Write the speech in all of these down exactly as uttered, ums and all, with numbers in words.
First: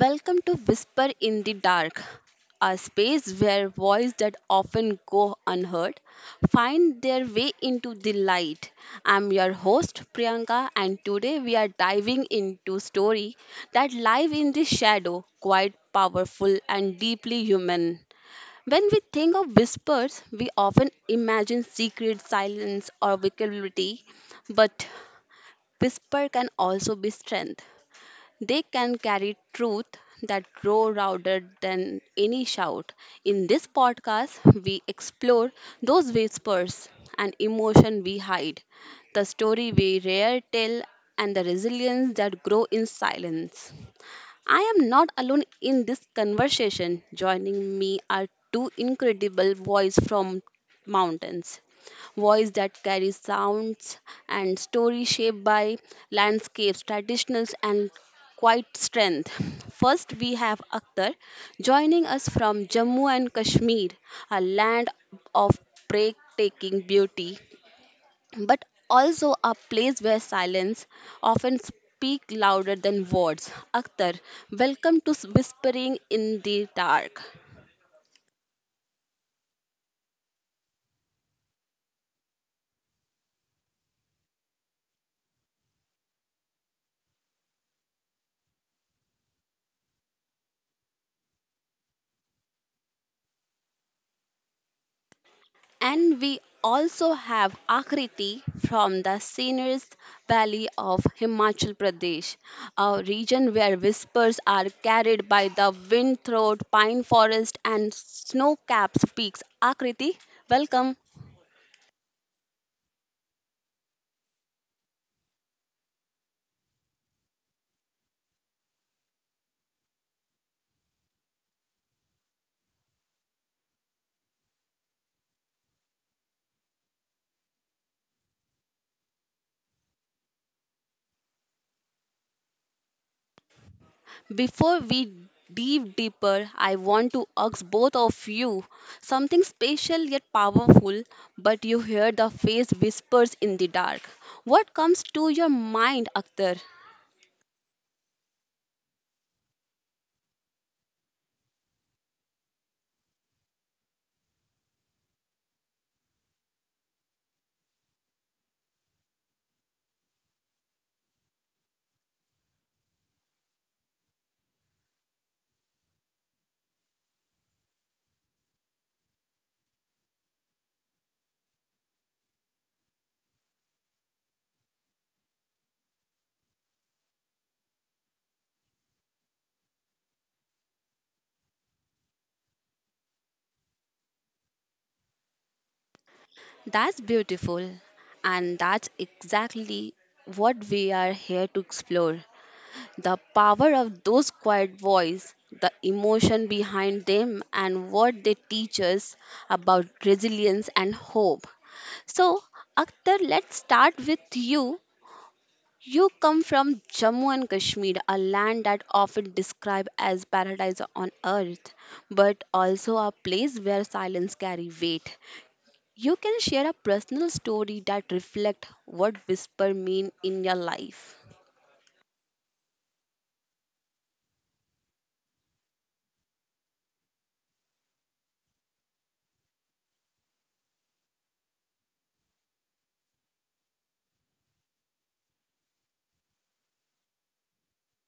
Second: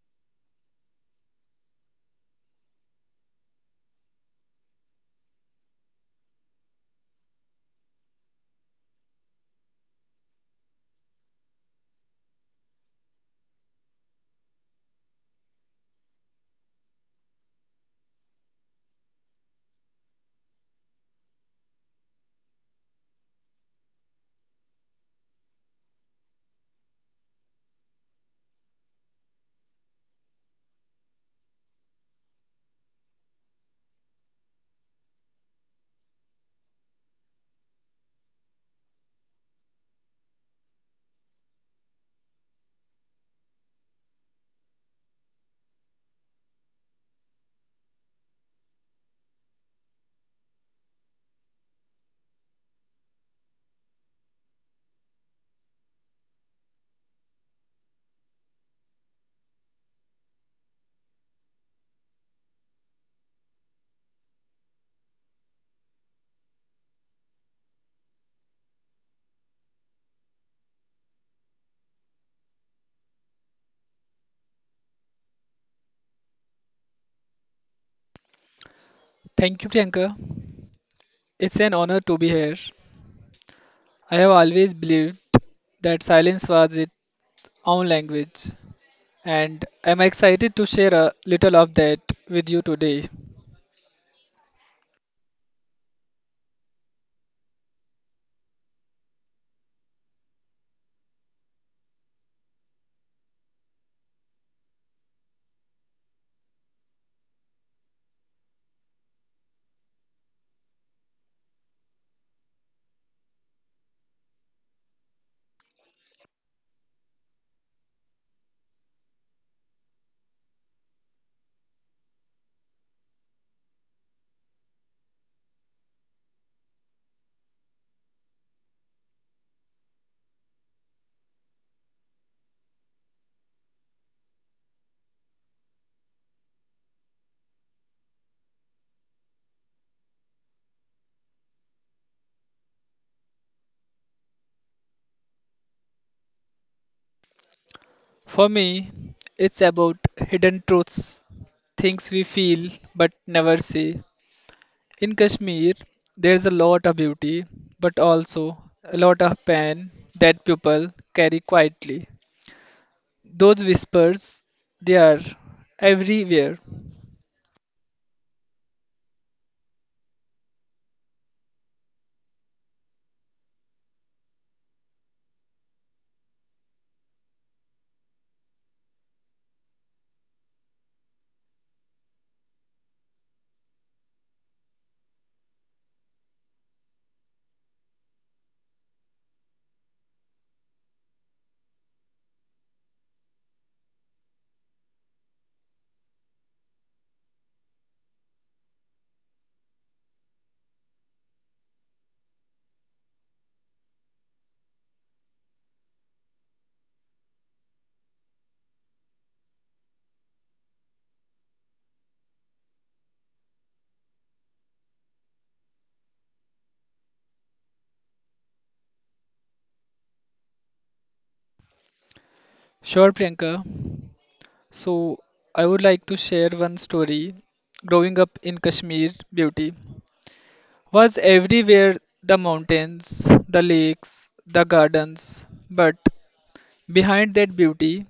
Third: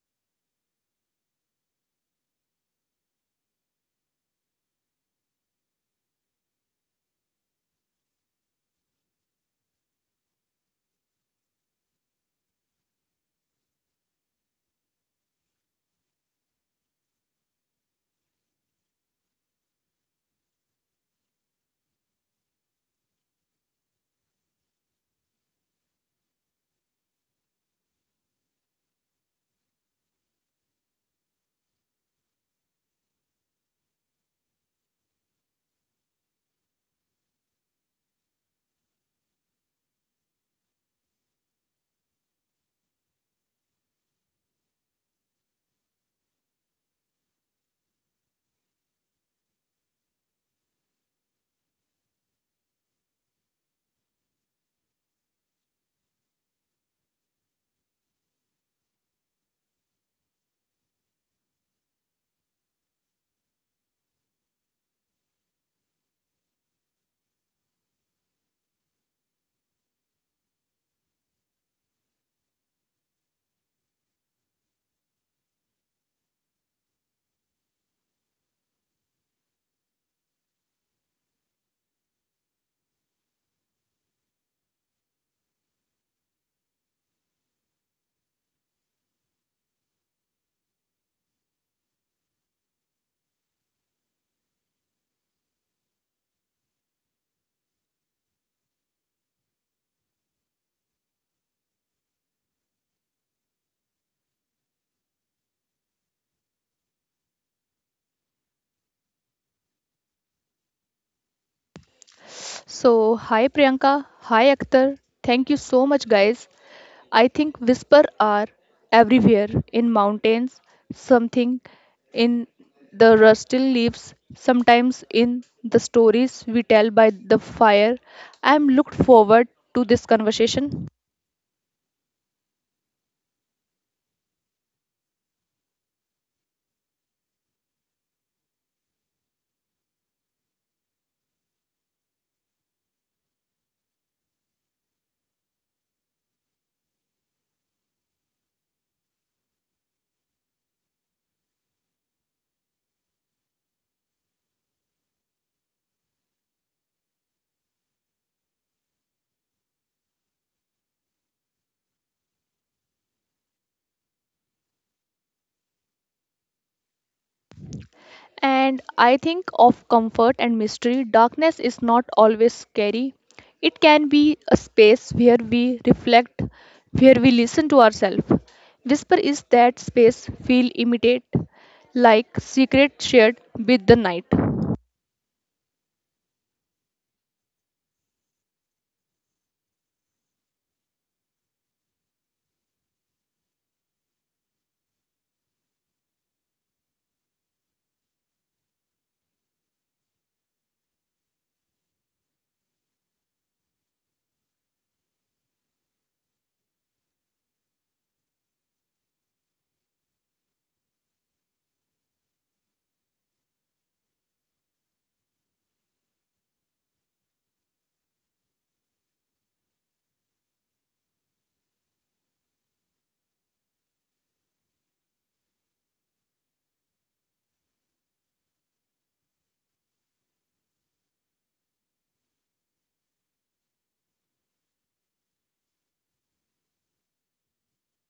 Welcome to Whisper in the Dark, a space where voices that often go unheard find their way into the light. I'm your host Priyanka and today we are diving into story that live in the shadow, quite powerful and deeply human. When we think of whispers, we often imagine secret silence or vulnerability, but whisper can also be strength they can carry truth that grow louder than any shout. In this podcast, we explore those whispers and emotion we hide, the story we rare tell, and the resilience that grow in silence. I am not alone in this conversation. Joining me are two incredible voices from mountains. Voice that carry sounds and stories shaped by landscapes, traditionals and quite strength. First we have Akhtar joining us from Jammu and Kashmir, a land of breathtaking beauty but also a place where silence often speak louder than words. Akhtar, welcome to Whispering in the Dark. Thank you, Priyanka. It's an honor to be here. I have always believed that silence was its own language, and I'm excited to share a little of that with you today. And we also have Akriti from the Seniors Valley of Himachal Pradesh, a region where whispers are carried by the wind through pine forest and snow capped peaks. Akriti, welcome. So, hi Priyanka, hi Akhtar. Thank you so much, guys. I think whisper are everywhere in mountains, something in the rustle leaves, sometimes in the stories we tell by the fire. I am looked forward to this conversation. Before we dive deeper, I want to ask both of you something special yet powerful, but you hear the face whispers in the dark. What comes to your mind, Akhtar? For me, it's about hidden truths, things we feel but never say. In Kashmir, there's a lot of beauty, but also a lot of pain that people carry quietly. Those whispers, they are everywhere. And I think of comfort and mystery, darkness is not always scary. It can be a space where we reflect, where we listen to ourselves. Whisper is that space feel imitate, like secret shared with the night. That's beautiful, and that's exactly what we are here to explore. The power of those quiet voices, the emotion behind them, and what they teach us about resilience and hope. So, Akhtar, let's start with you. You come from Jammu and Kashmir, a land that often described as paradise on earth, but also a place where silence carry weight. You can share a personal story that reflect what whisper mean in your life. Sure, Priyanka. So, I would like to share one story. Growing up in Kashmir, beauty was everywhere: the mountains, the lakes, the gardens. But behind that beauty,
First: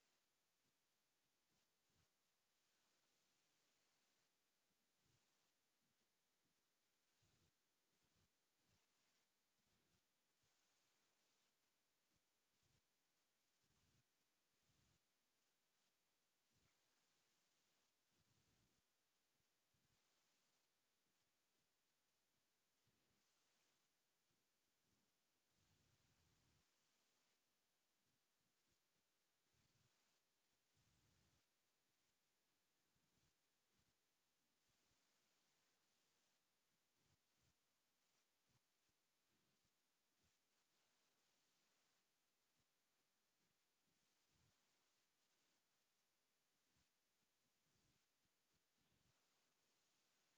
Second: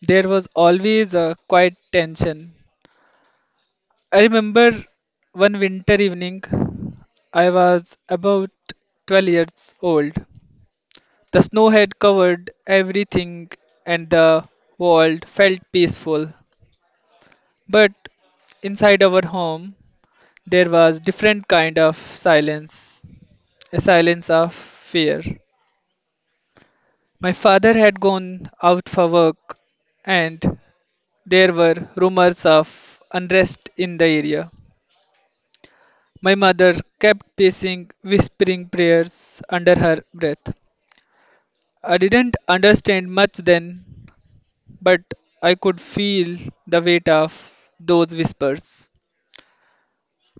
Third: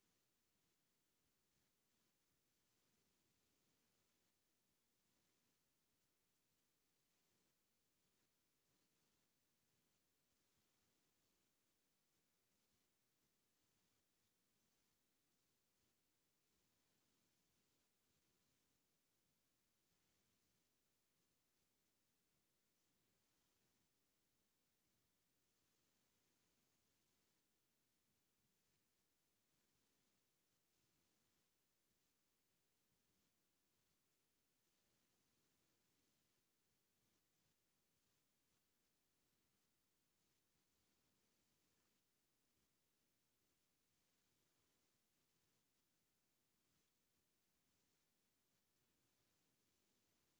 there was always a quiet tension. I remember one winter evening, I was about twelve years old. The snow had covered everything, and the world felt peaceful. But inside our home, there was different kind of silence, a silence of fear. My father had gone out for work, and there were rumors of unrest in the area. My mother kept pacing, whispering prayers under her breath. I didn't understand much then, but I could feel the weight of those whispers.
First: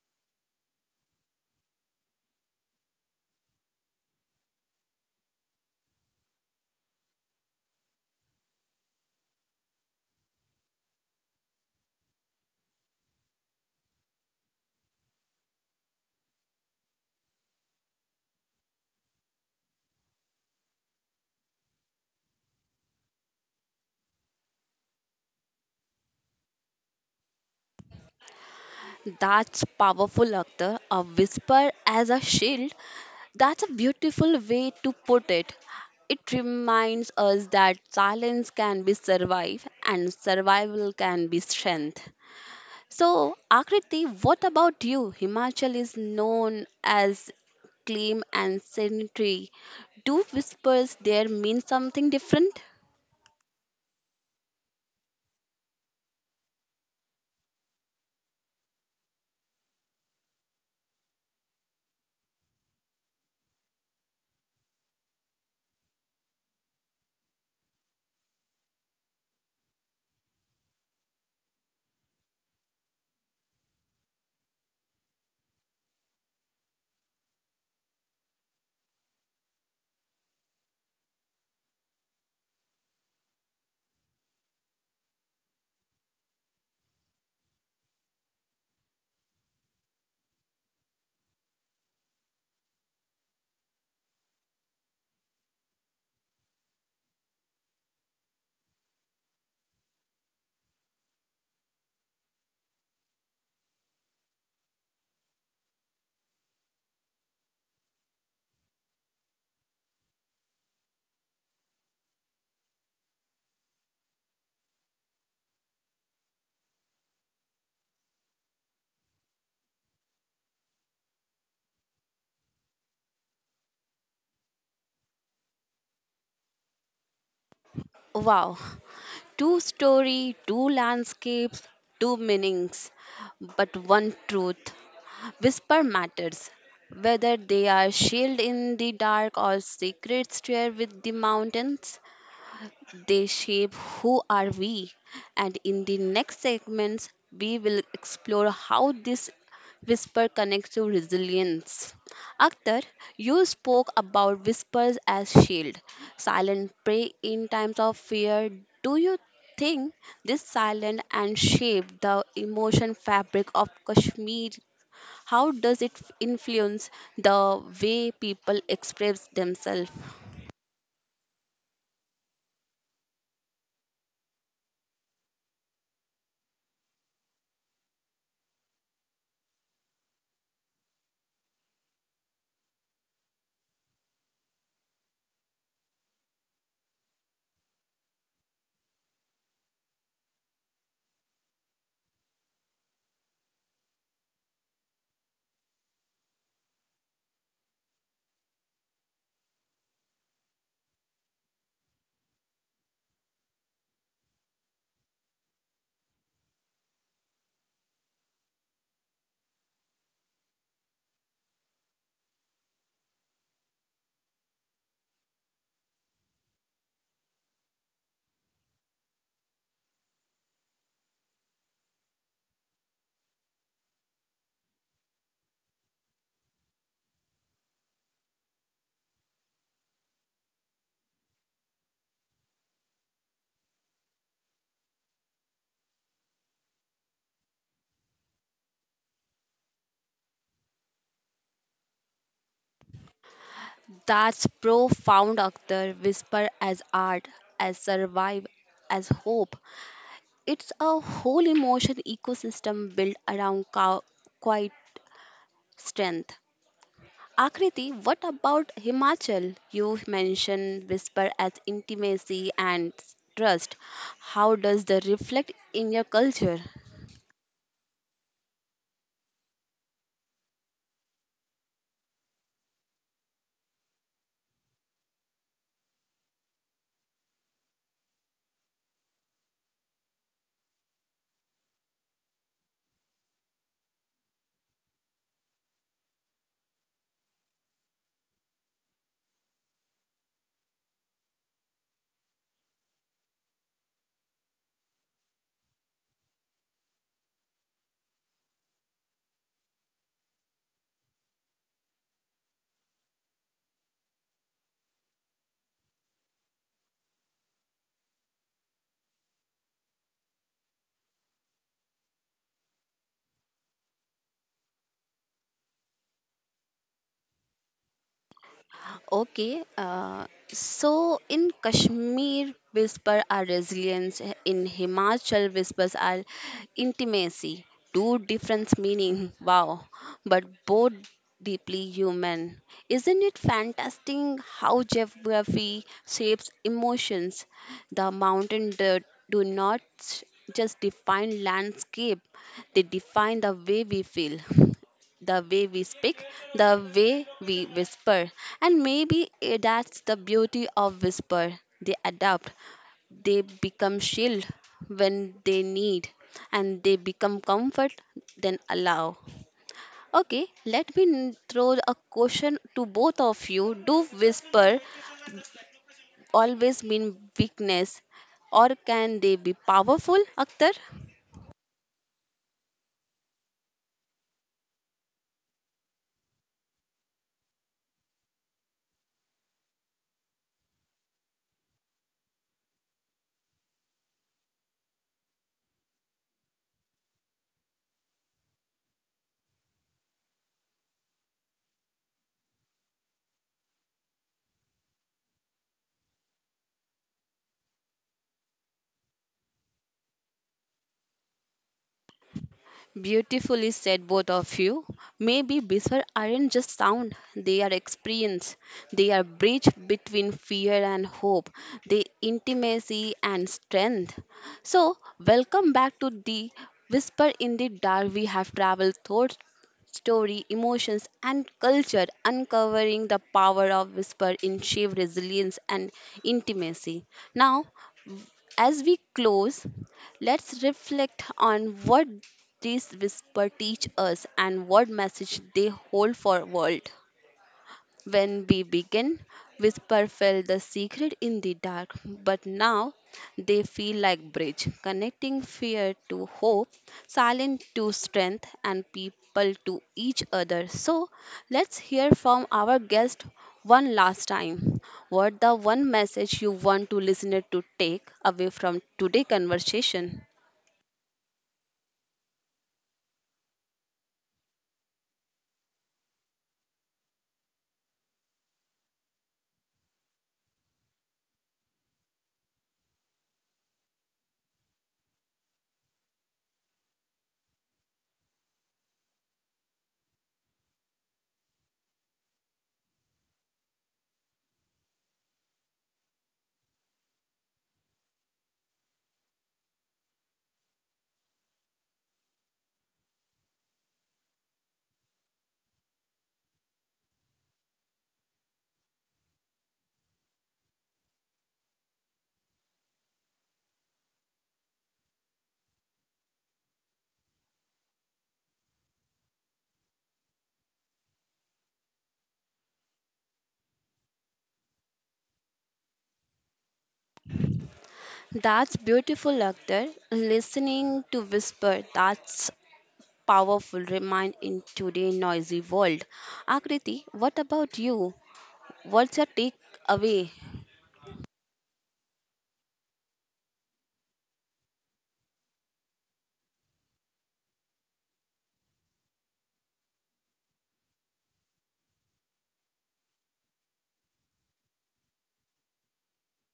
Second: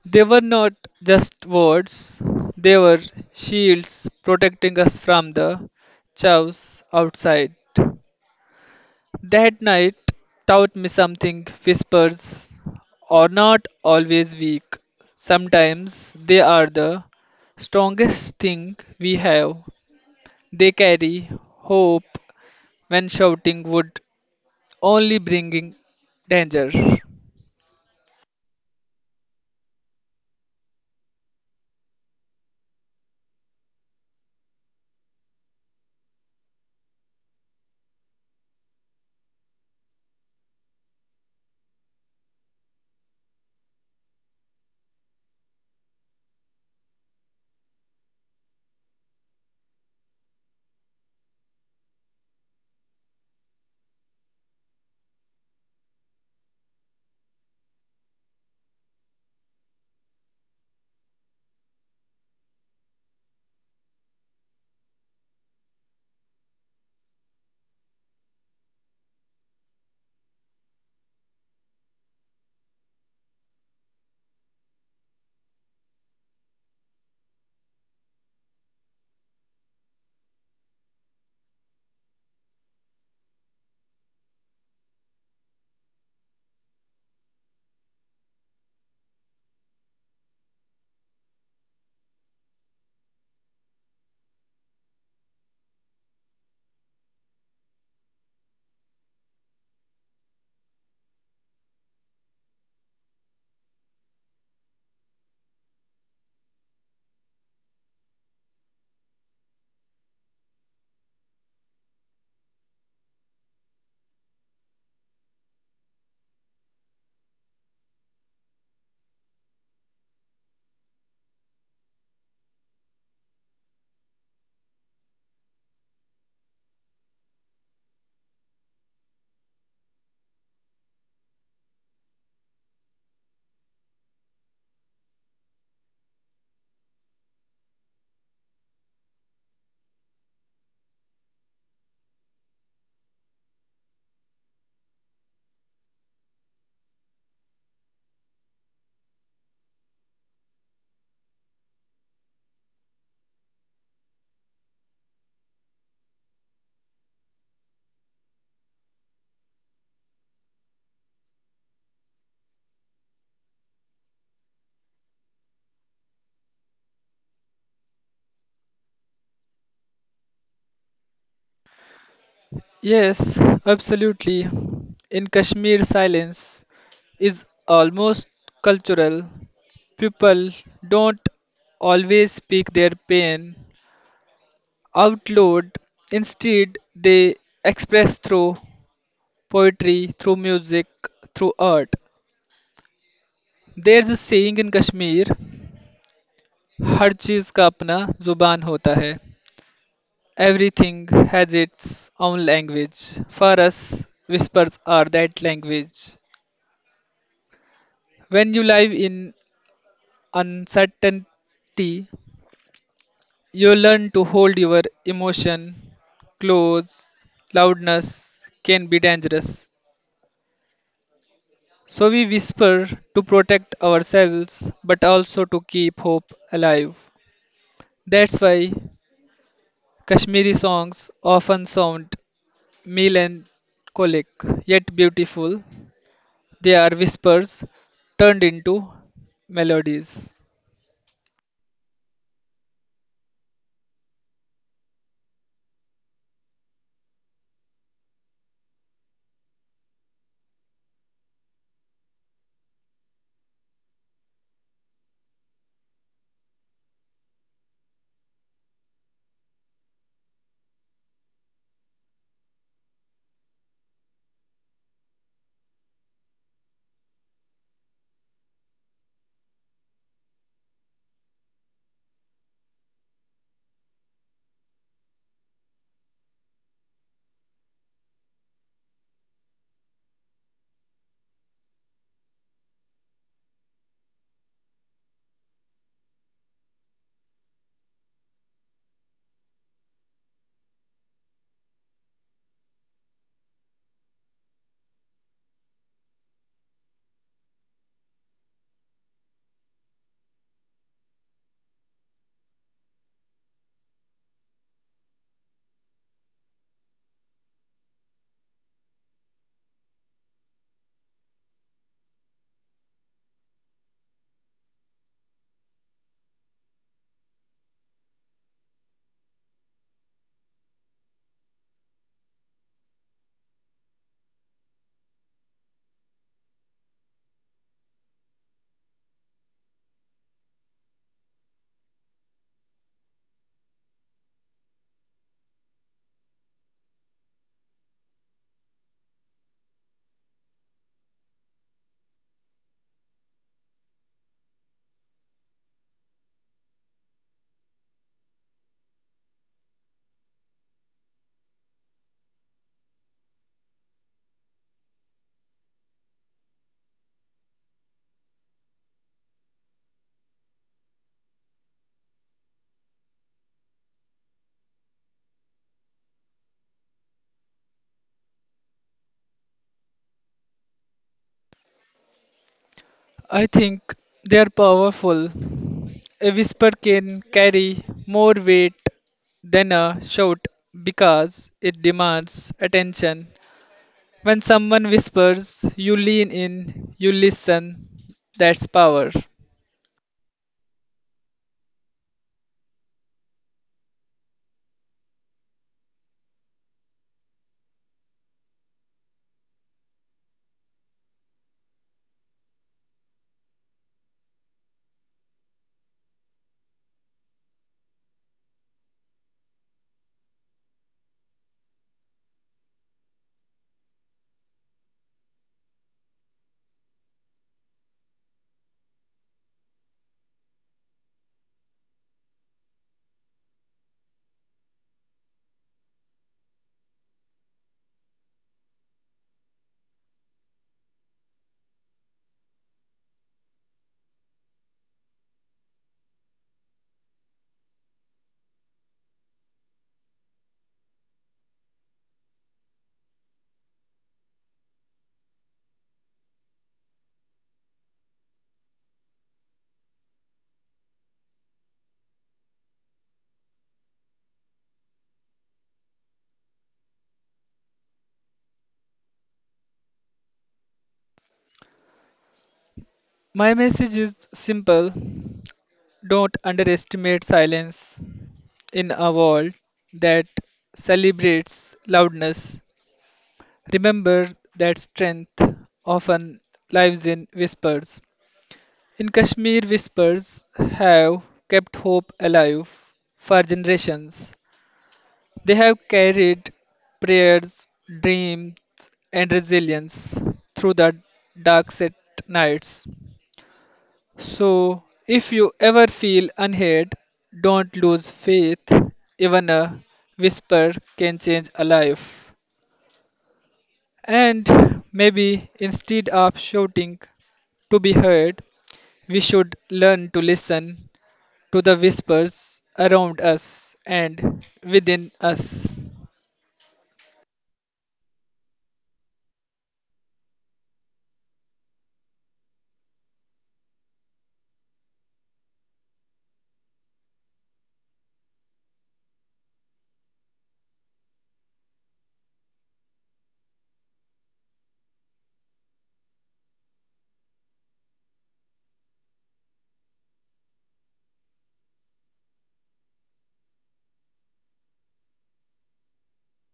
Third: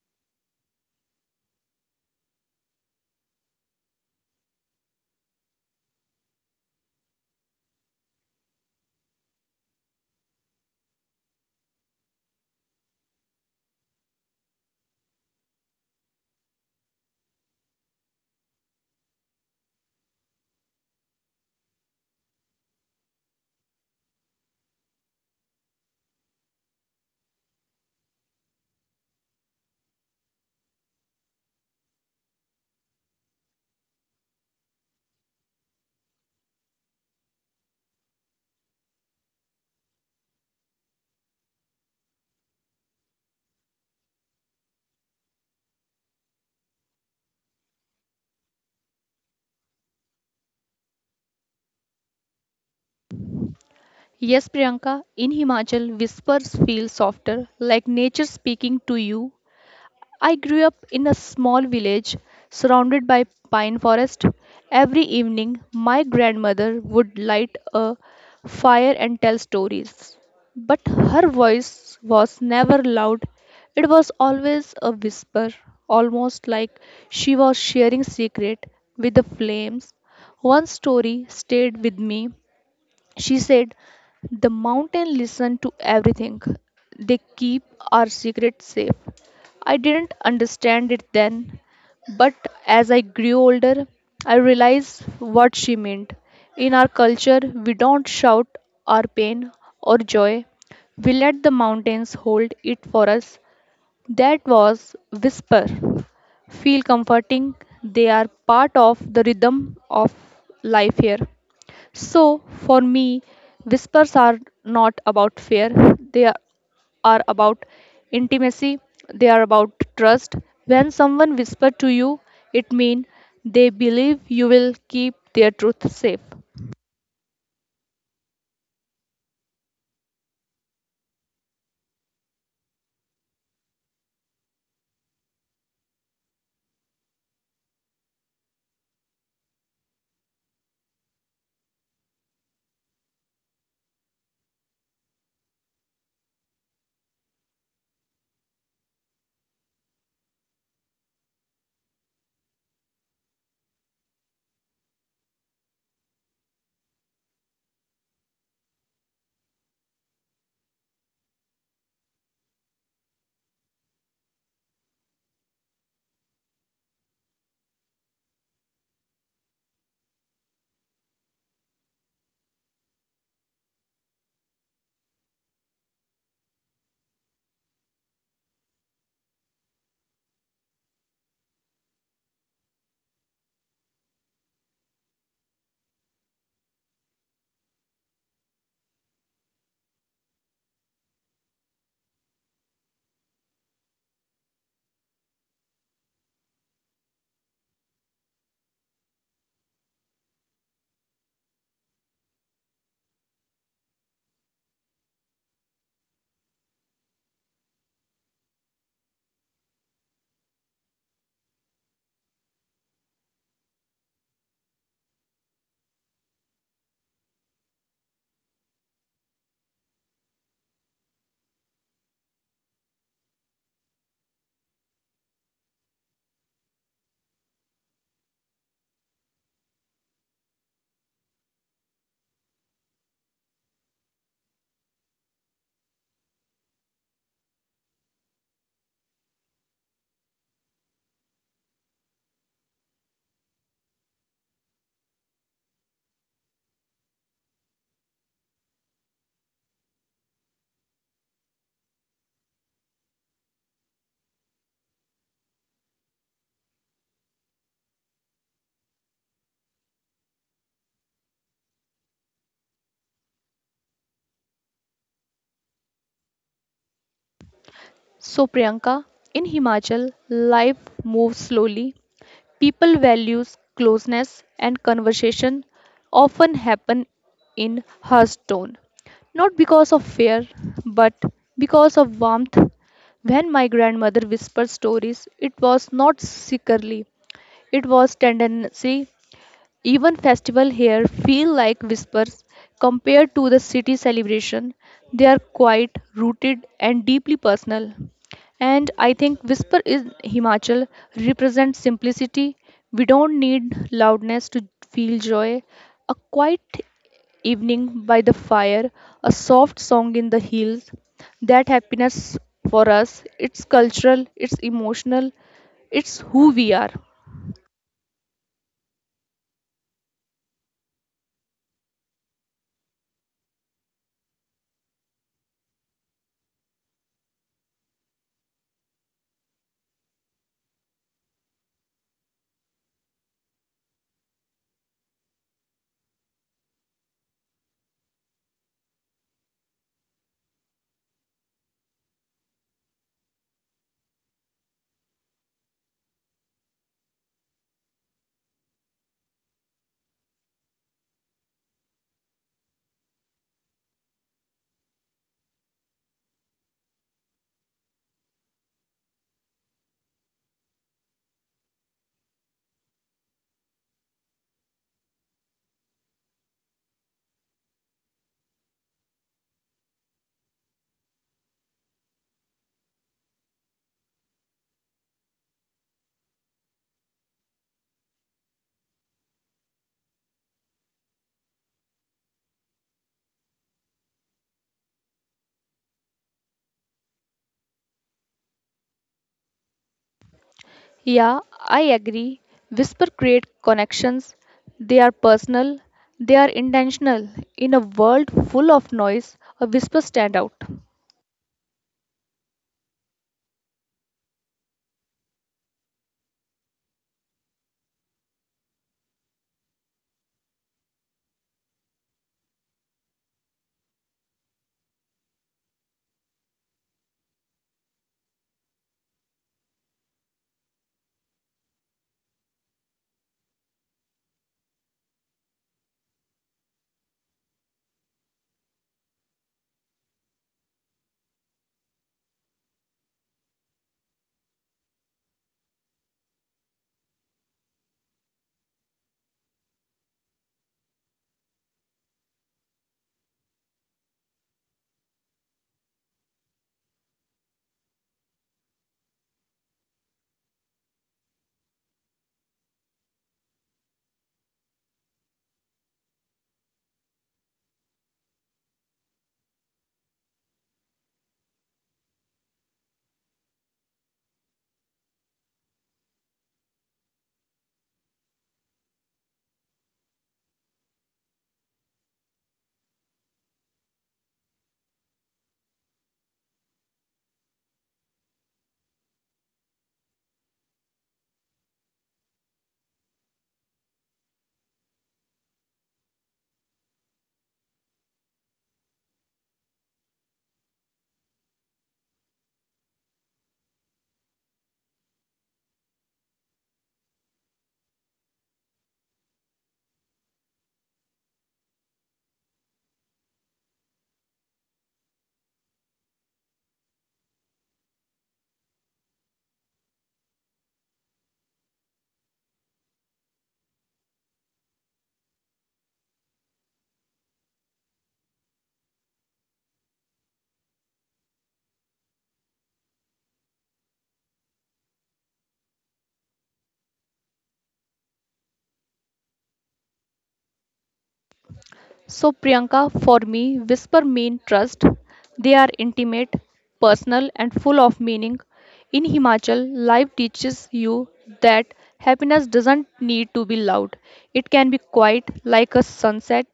They were not just words, they were shields protecting us from the chaos outside. That night taught me something: whispers are not always weak. Sometimes they are the strongest thing we have. They carry hope when shouting would only bringing danger. That's powerful, Akhtar. A whisper as a shield. That's a beautiful way to put it. It reminds us that silence can be survive and survival can be strength. So, Akriti, what about you? Himachal is known as claim and sanitary. Do whispers there mean something different? Yes, Priyanka, in Himachal, whispers feel softer, like nature speaking to you. I grew up in a small village surrounded by pine forest. Every evening, my grandmother would light a fire and tell stories. But her voice was never loud, it was always a whisper, almost like she was sharing secret with the flames. One story stayed with me, she said, the mountain listened to everything. They keep our secrets safe. I didn't understand it then, but as I grew older, I realized what she meant. In our culture, we don't shout our pain or joy, we let the mountains hold it for us. That was whisper. Feel comforting, they are part of the rhythm of life here. So, for me, whispers are not about fear, they are are about intimacy, they are about trust. When someone whispers to you, it means they believe you will keep their truth safe. Wow, two story, two landscapes, two meanings, but one truth. Whisper matters, whether they are sealed in the dark or secret share with the mountains. They shape who are we. And in the next segments, we will explore how this whisper connects to resilience. Akhtar, you spoke about whispers as shield, silent prey in times of fear. Do you think this silent and shape the emotion fabric of Kashmir? How does it influence the way people express themselves? Yes, absolutely. In Kashmir, silence is almost cultural. People don't always speak their pain out loud. Instead, they express through poetry, through music, through art. There's a saying in Kashmir, हर चीज़ का अपना जुबान होता है. Everything has its own language. For us, whispers are that language. When you live in uncertainty, you learn to hold your emotion. Close loudness can be dangerous. So we whisper to protect ourselves but also to keep hope alive. That's why Kashmiri songs often sound melancholic yet beautiful. They are whispers turned into melodies. That's profound, Akhtar. Whisper as art, as survive, as hope. It's a whole emotion ecosystem built around cow- quiet strength. Akriti, what about Himachal? You mentioned whisper as intimacy and trust. How does the reflect in your culture? So, Priyanka, in Himachal, life moves slowly. People values closeness and conversation often happen in hushed tone, not because of fear, but because of warmth. When my grandmother whispered stories, it was not secretly; it was tendency even festival here feel like whispers compared to the city celebration. They are quiet, rooted and deeply personal. And I think whisper in Himachal represents simplicity. We don't need loudness to feel joy. A quiet evening by the fire, a soft song in the hills. That happiness for us, it's cultural, it's emotional, it's who we are. Okay, uh, so in Kashmir, whisper are resilience. In Himachal, whispers are intimacy. Two different meaning. Wow, but both deeply human. Isn't it fantastic how geography shapes emotions? The mountain dirt do not s- just define landscape; they define the way we feel the way we speak, the way we whisper. And maybe eh, that's the beauty of whisper. They adapt, they become shield when they need, and they become comfort then allow. Okay, let me n- throw a question to both of you. Do whisper always mean weakness or can they be powerful, Akhtar? I think they are powerful. A whisper can carry more weight than a shout because it demands attention. When someone whispers, you lean in, you listen. That's power. Yeah, I agree. Whisper create connections. They are personal, they are intentional. In a world full of noise, a whisper stand out. Beautifully said, both of you. Maybe whisper aren't just sound, they are experience. They are bridge between fear and hope, they intimacy and strength. So, welcome back to the Whisper in the Dark. We have traveled thoughts, story, emotions, and culture, uncovering the power of whisper in shape resilience and intimacy. Now, as we close, let's reflect on what these whispers teach us and what message they hold for world. When we began, Whisper felt the secret in the dark, but now they feel like bridge, connecting fear to hope, silence to strength, and people to each other. So let's hear from our guest one last time. What the one message you want to listener to take away from today conversation? My message is simple: don't underestimate silence in a world that celebrates loudness. Remember that strength often lives in whispers. In Kashmir, whispers have kept hope alive for generations. They have carried prayers, dreams, and resilience through the darkest nights. So, if you ever feel unheard, don't lose faith. Even a whisper can change a life. And maybe instead of shouting to be heard, we should learn to listen to the whispers around us and within us. That's beautiful, Akhtar. Listening to whisper, that's powerful remind in today's noisy world. Akriti, what about you? What's your take away? So, Priyanka, for me, whisper mean trust. They are intimate, personal, and full of meaning. In Himachal, life teaches you that happiness doesn't need to be loud. It can be quiet, like a sunset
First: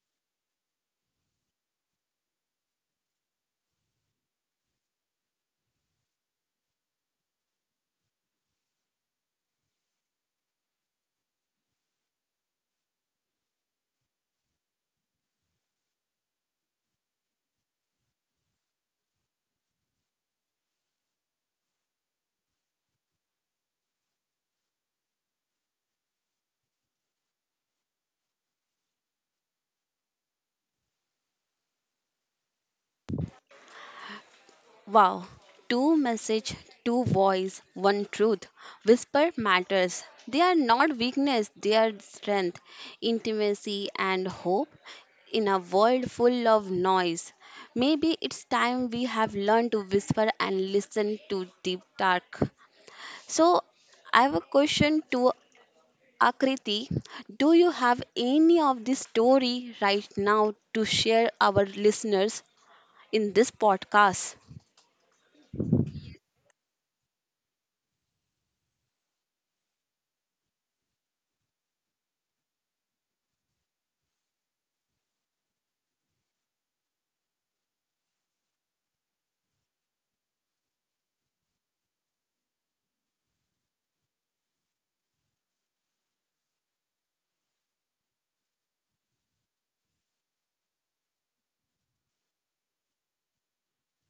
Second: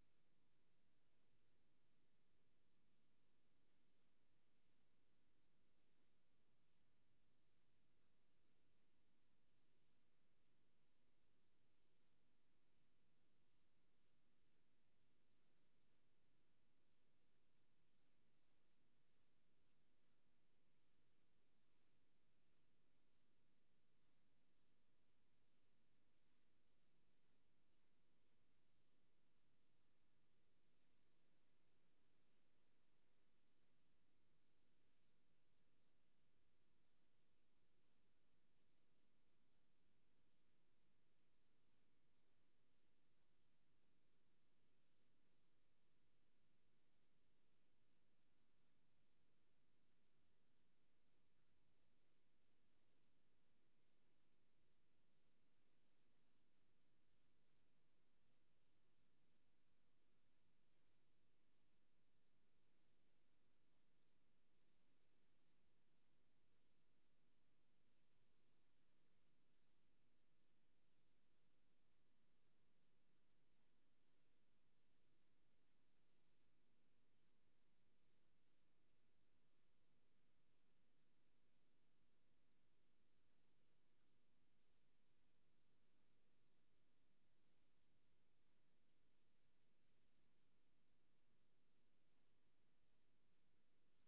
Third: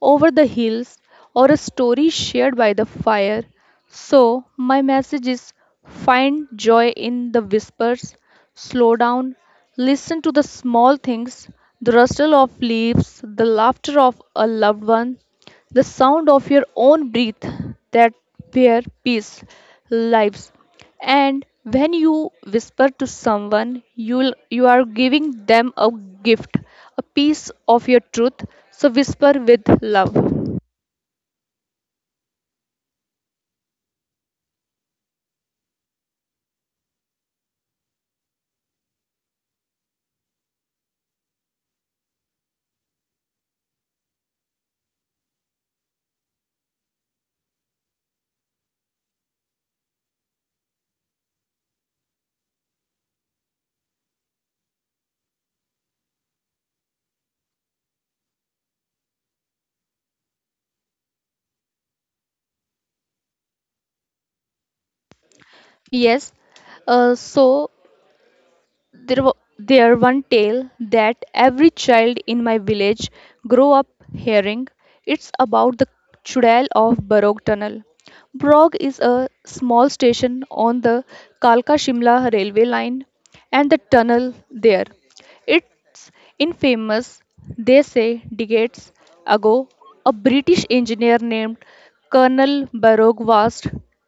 over the hills or a story shared by the fire. So, my message is find joy in the whispers. Slow down, listen to the small things, the rustle of leaves, the laughter of a loved one, the sound of your own breath. That where peace lives. And when you whisper to someone, you you are giving them a gift, a piece of your truth. So whisper with love. Wow, two message, two voice, one truth. Whisper matters. They are not weakness, they are strength, intimacy, and hope in a world full of noise. Maybe it's time we have learned to whisper and listen to deep dark. So I have a question to Akriti, do you have any of this story right now to share our listeners in this podcast? Yes. Uh, so There, wa- there one tale that every child in my village grew up hearing. It's about the Chudal of Barog Tunnel. Brog is a small station on the Kalka Shimla railway line and the tunnel there. It it's infamous. They say decades ago, a British engineer named Colonel Baroque was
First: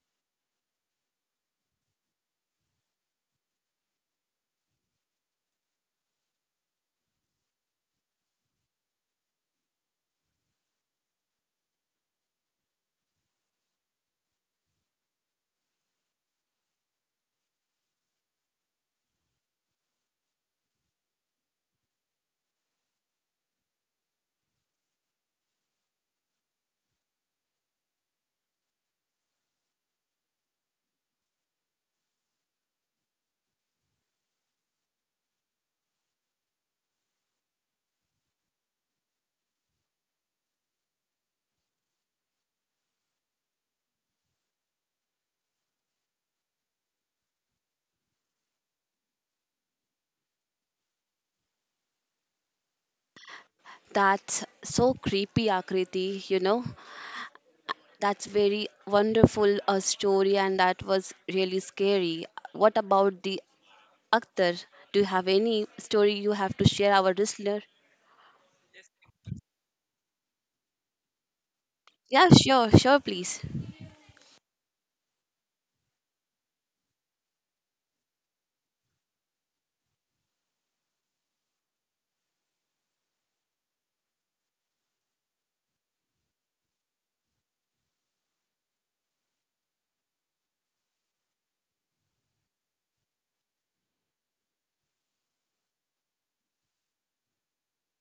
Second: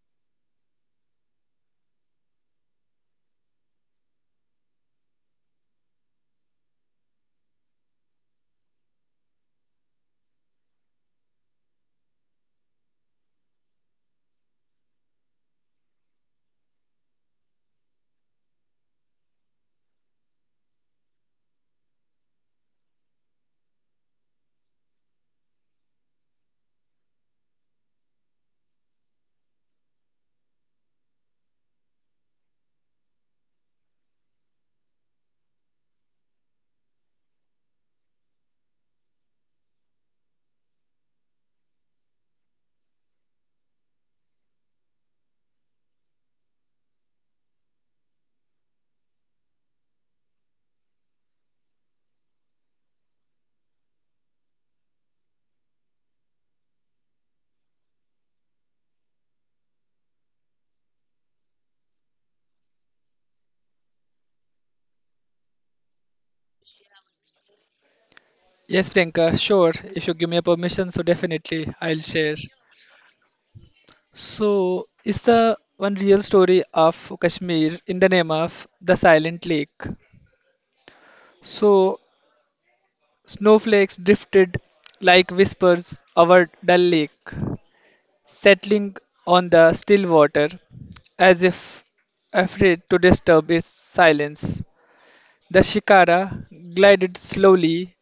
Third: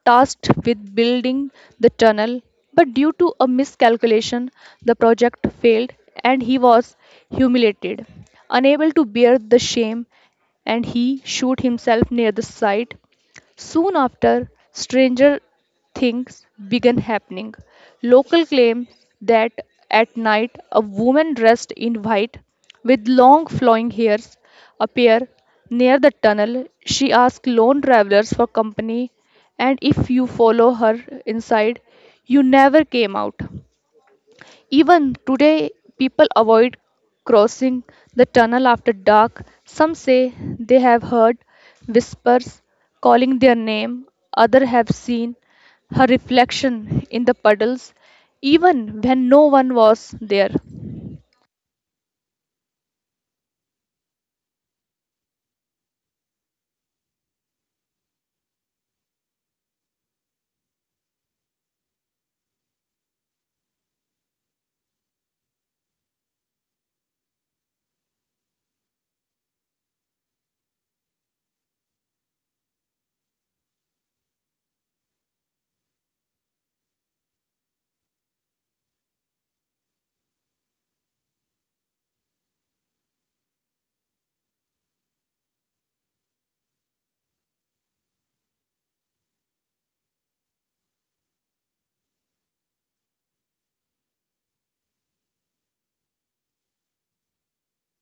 tasked with building the tunnel, but due to a miscalculation, the project failed and he was humiliated. Unable to bear the shame, and he shot himself near the site. Soon after, stranger things began happening. Local claim that at night a woman dressed in white with long flowing hairs appear near the tunnel. She asks lone travelers for company, and if you follow her inside, you never came out. Even today, people avoid crossing the tunnel after dark. Some say they have heard whispers calling their name, others have seen her reflection in the puddles, even when no one was there. That's so creepy, Akriti, you know. That's very wonderful uh, story and that was really scary. What about the Akhtar? Do you have any story you have to share our listener? Yes, Priyanka, sure. If you give me a permission, so definitely I'll Yeah, share. sure, sure, please. So, is the one real story of Kashmir in the name of the Silent Lake. So, snowflakes drifted like whispers over the lake, settling on the still water as if afraid to disturb its silence. The shikara glided slowly,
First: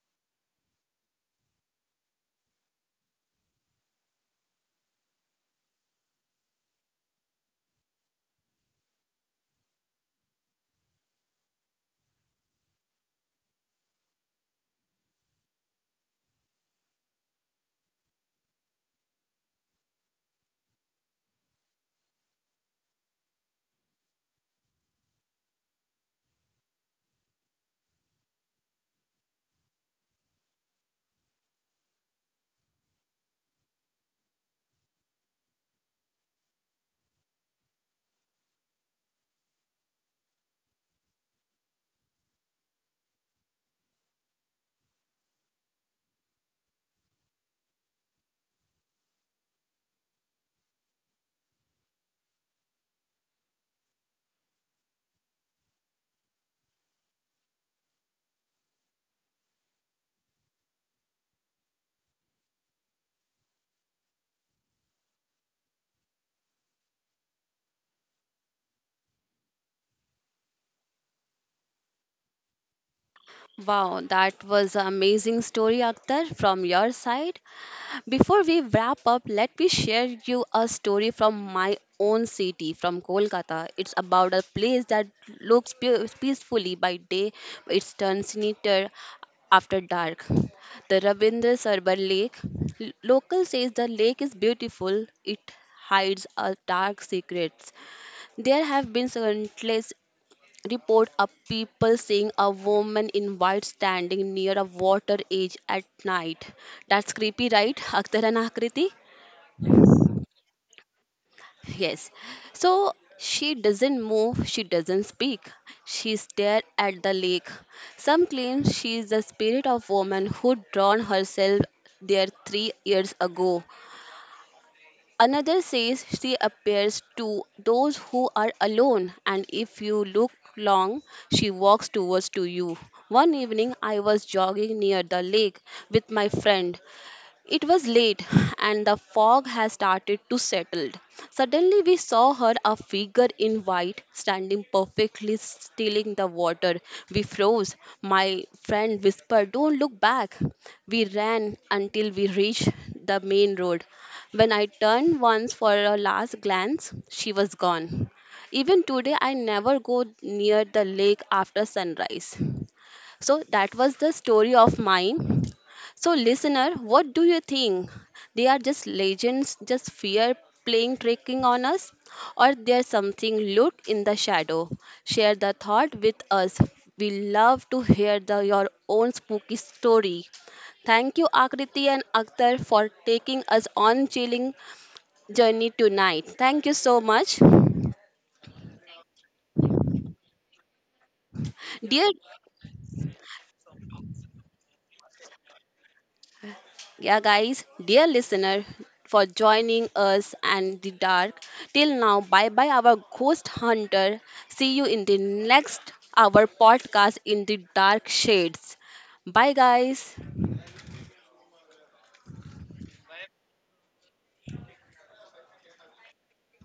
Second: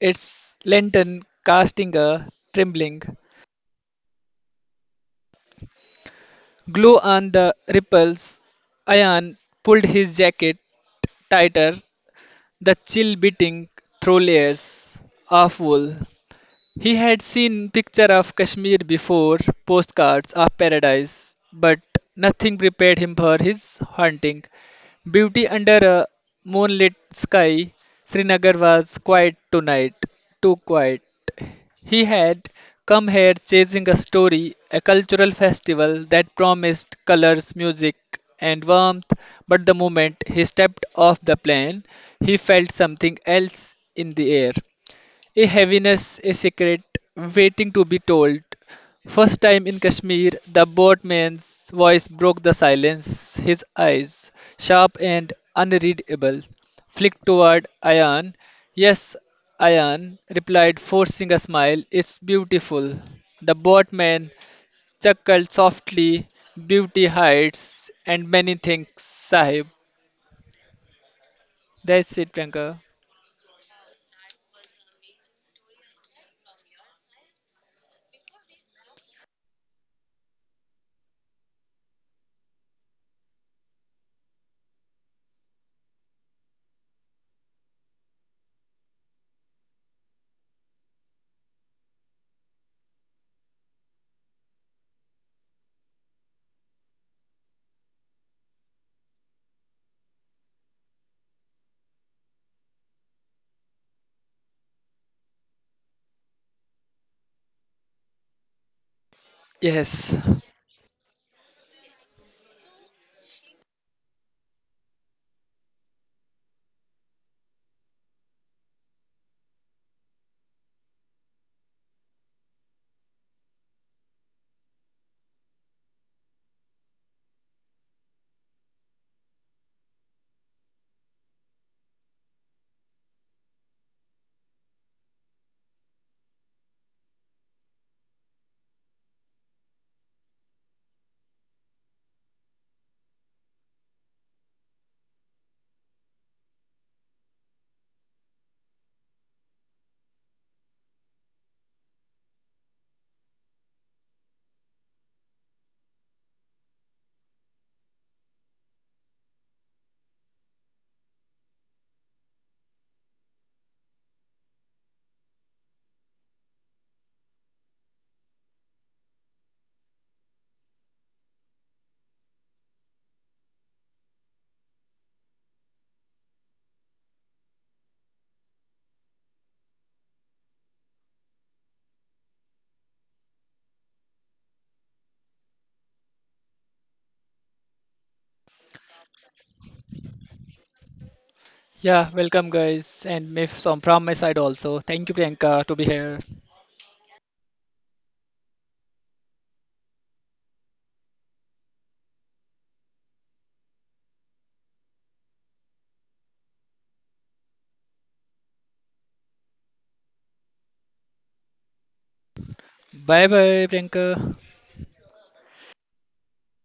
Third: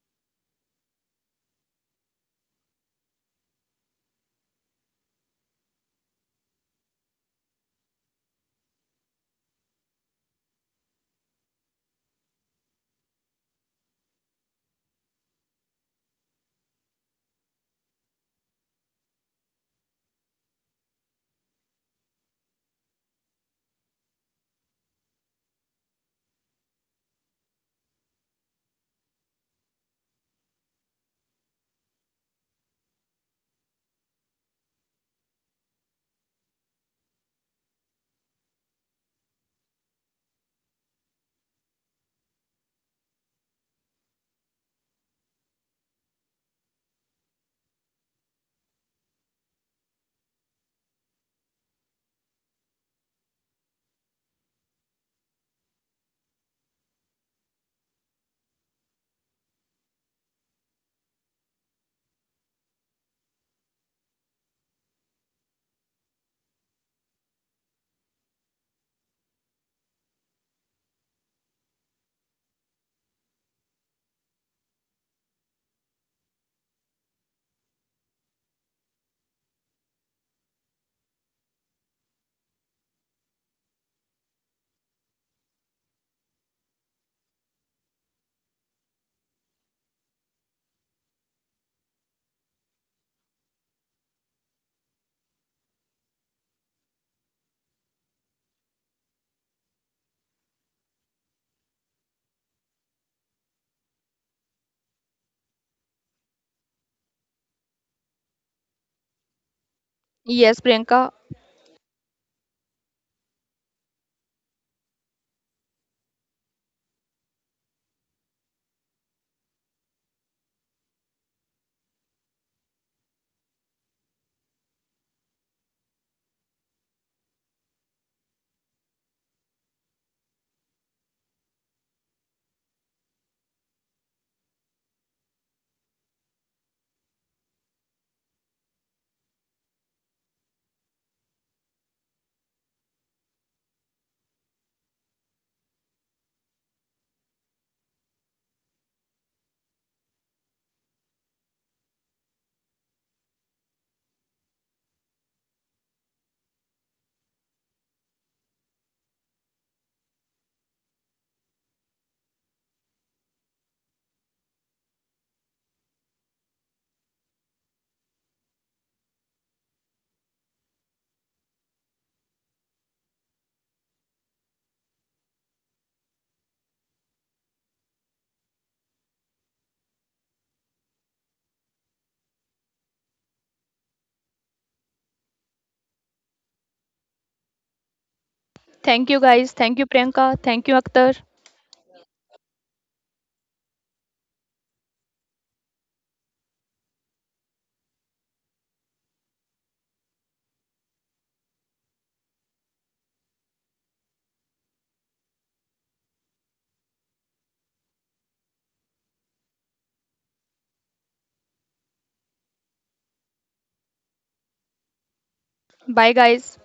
its lantern casting a trembling glow on the ripples. Ayan pulled his jacket tighter, the chill beating through layers of wool. He had seen picture of Kashmir before, postcards of paradise, but nothing prepared him for his haunting beauty under a moonlit sky. Srinagar was quiet tonight, too quiet. He had come here chasing a story, a cultural festival that promised colors, music, and warmth, but the moment he stepped off the plane, he felt something else in the air. A heaviness, a secret, waiting to be told. "First time in Kashmir?" the boatman's voice broke the silence. His eyes, sharp and unreadable, flicked toward Ayan. "Yes," Ayan replied, forcing a smile. "It's beautiful." The boatman chuckled softly. "Beauty hides and many things, Sahib." That's it, Priyanka. Wow, that was an amazing story, Akhtar, from your side. Before we wrap up, let me share you a story from my own city, from Kolkata. It's about a place that looks pe- peacefully by day, but it turns sinister after dark. The Rabindra Sarbar Lake. L- Local says the lake is beautiful. It hides our dark secrets. There have been countless report of people seeing a woman in white standing near a water edge at night. That's creepy, right? Akhtar and Akriti? Yes. Yes, Priyanka. Yes. So she doesn't move, she doesn't speak. She stares at the lake. Some claim she is the spirit of woman who drowned herself there three years ago. Another says she appears to those who are alone, and if you look long, she walks towards to you. One evening, I was jogging near the lake with my friend. It was late and the fog had started to settle. Suddenly we saw her a figure in white standing perfectly still in the water. We froze. My friend whispered, "Don't look back." We ran until we reached the main road. When I turned once for a last glance, she was gone. Even today I never go near the lake after sunrise. So that was the story of mine. So, listener, what do you think? They are just legends, just fear playing tricking on us, or there's something looked in the shadow? Share the thought with us. We love to hear the, your own spooky story. Thank you, Akriti and Akhtar, for taking us on chilling journey tonight. Thank you so much, Thank you, guys. Thank you, Priyanka. Thank you, Akhtar. dear Yeah, welcome guys, and me from from my side also. Thank you, Priyanka, to be here. Yeah, guys, dear listener, for joining us and the dark. Till now, bye bye, our ghost hunter. See you in the next our podcast in the dark shades. Bye, guys. Bye bye, Priyanka. Bye, guys.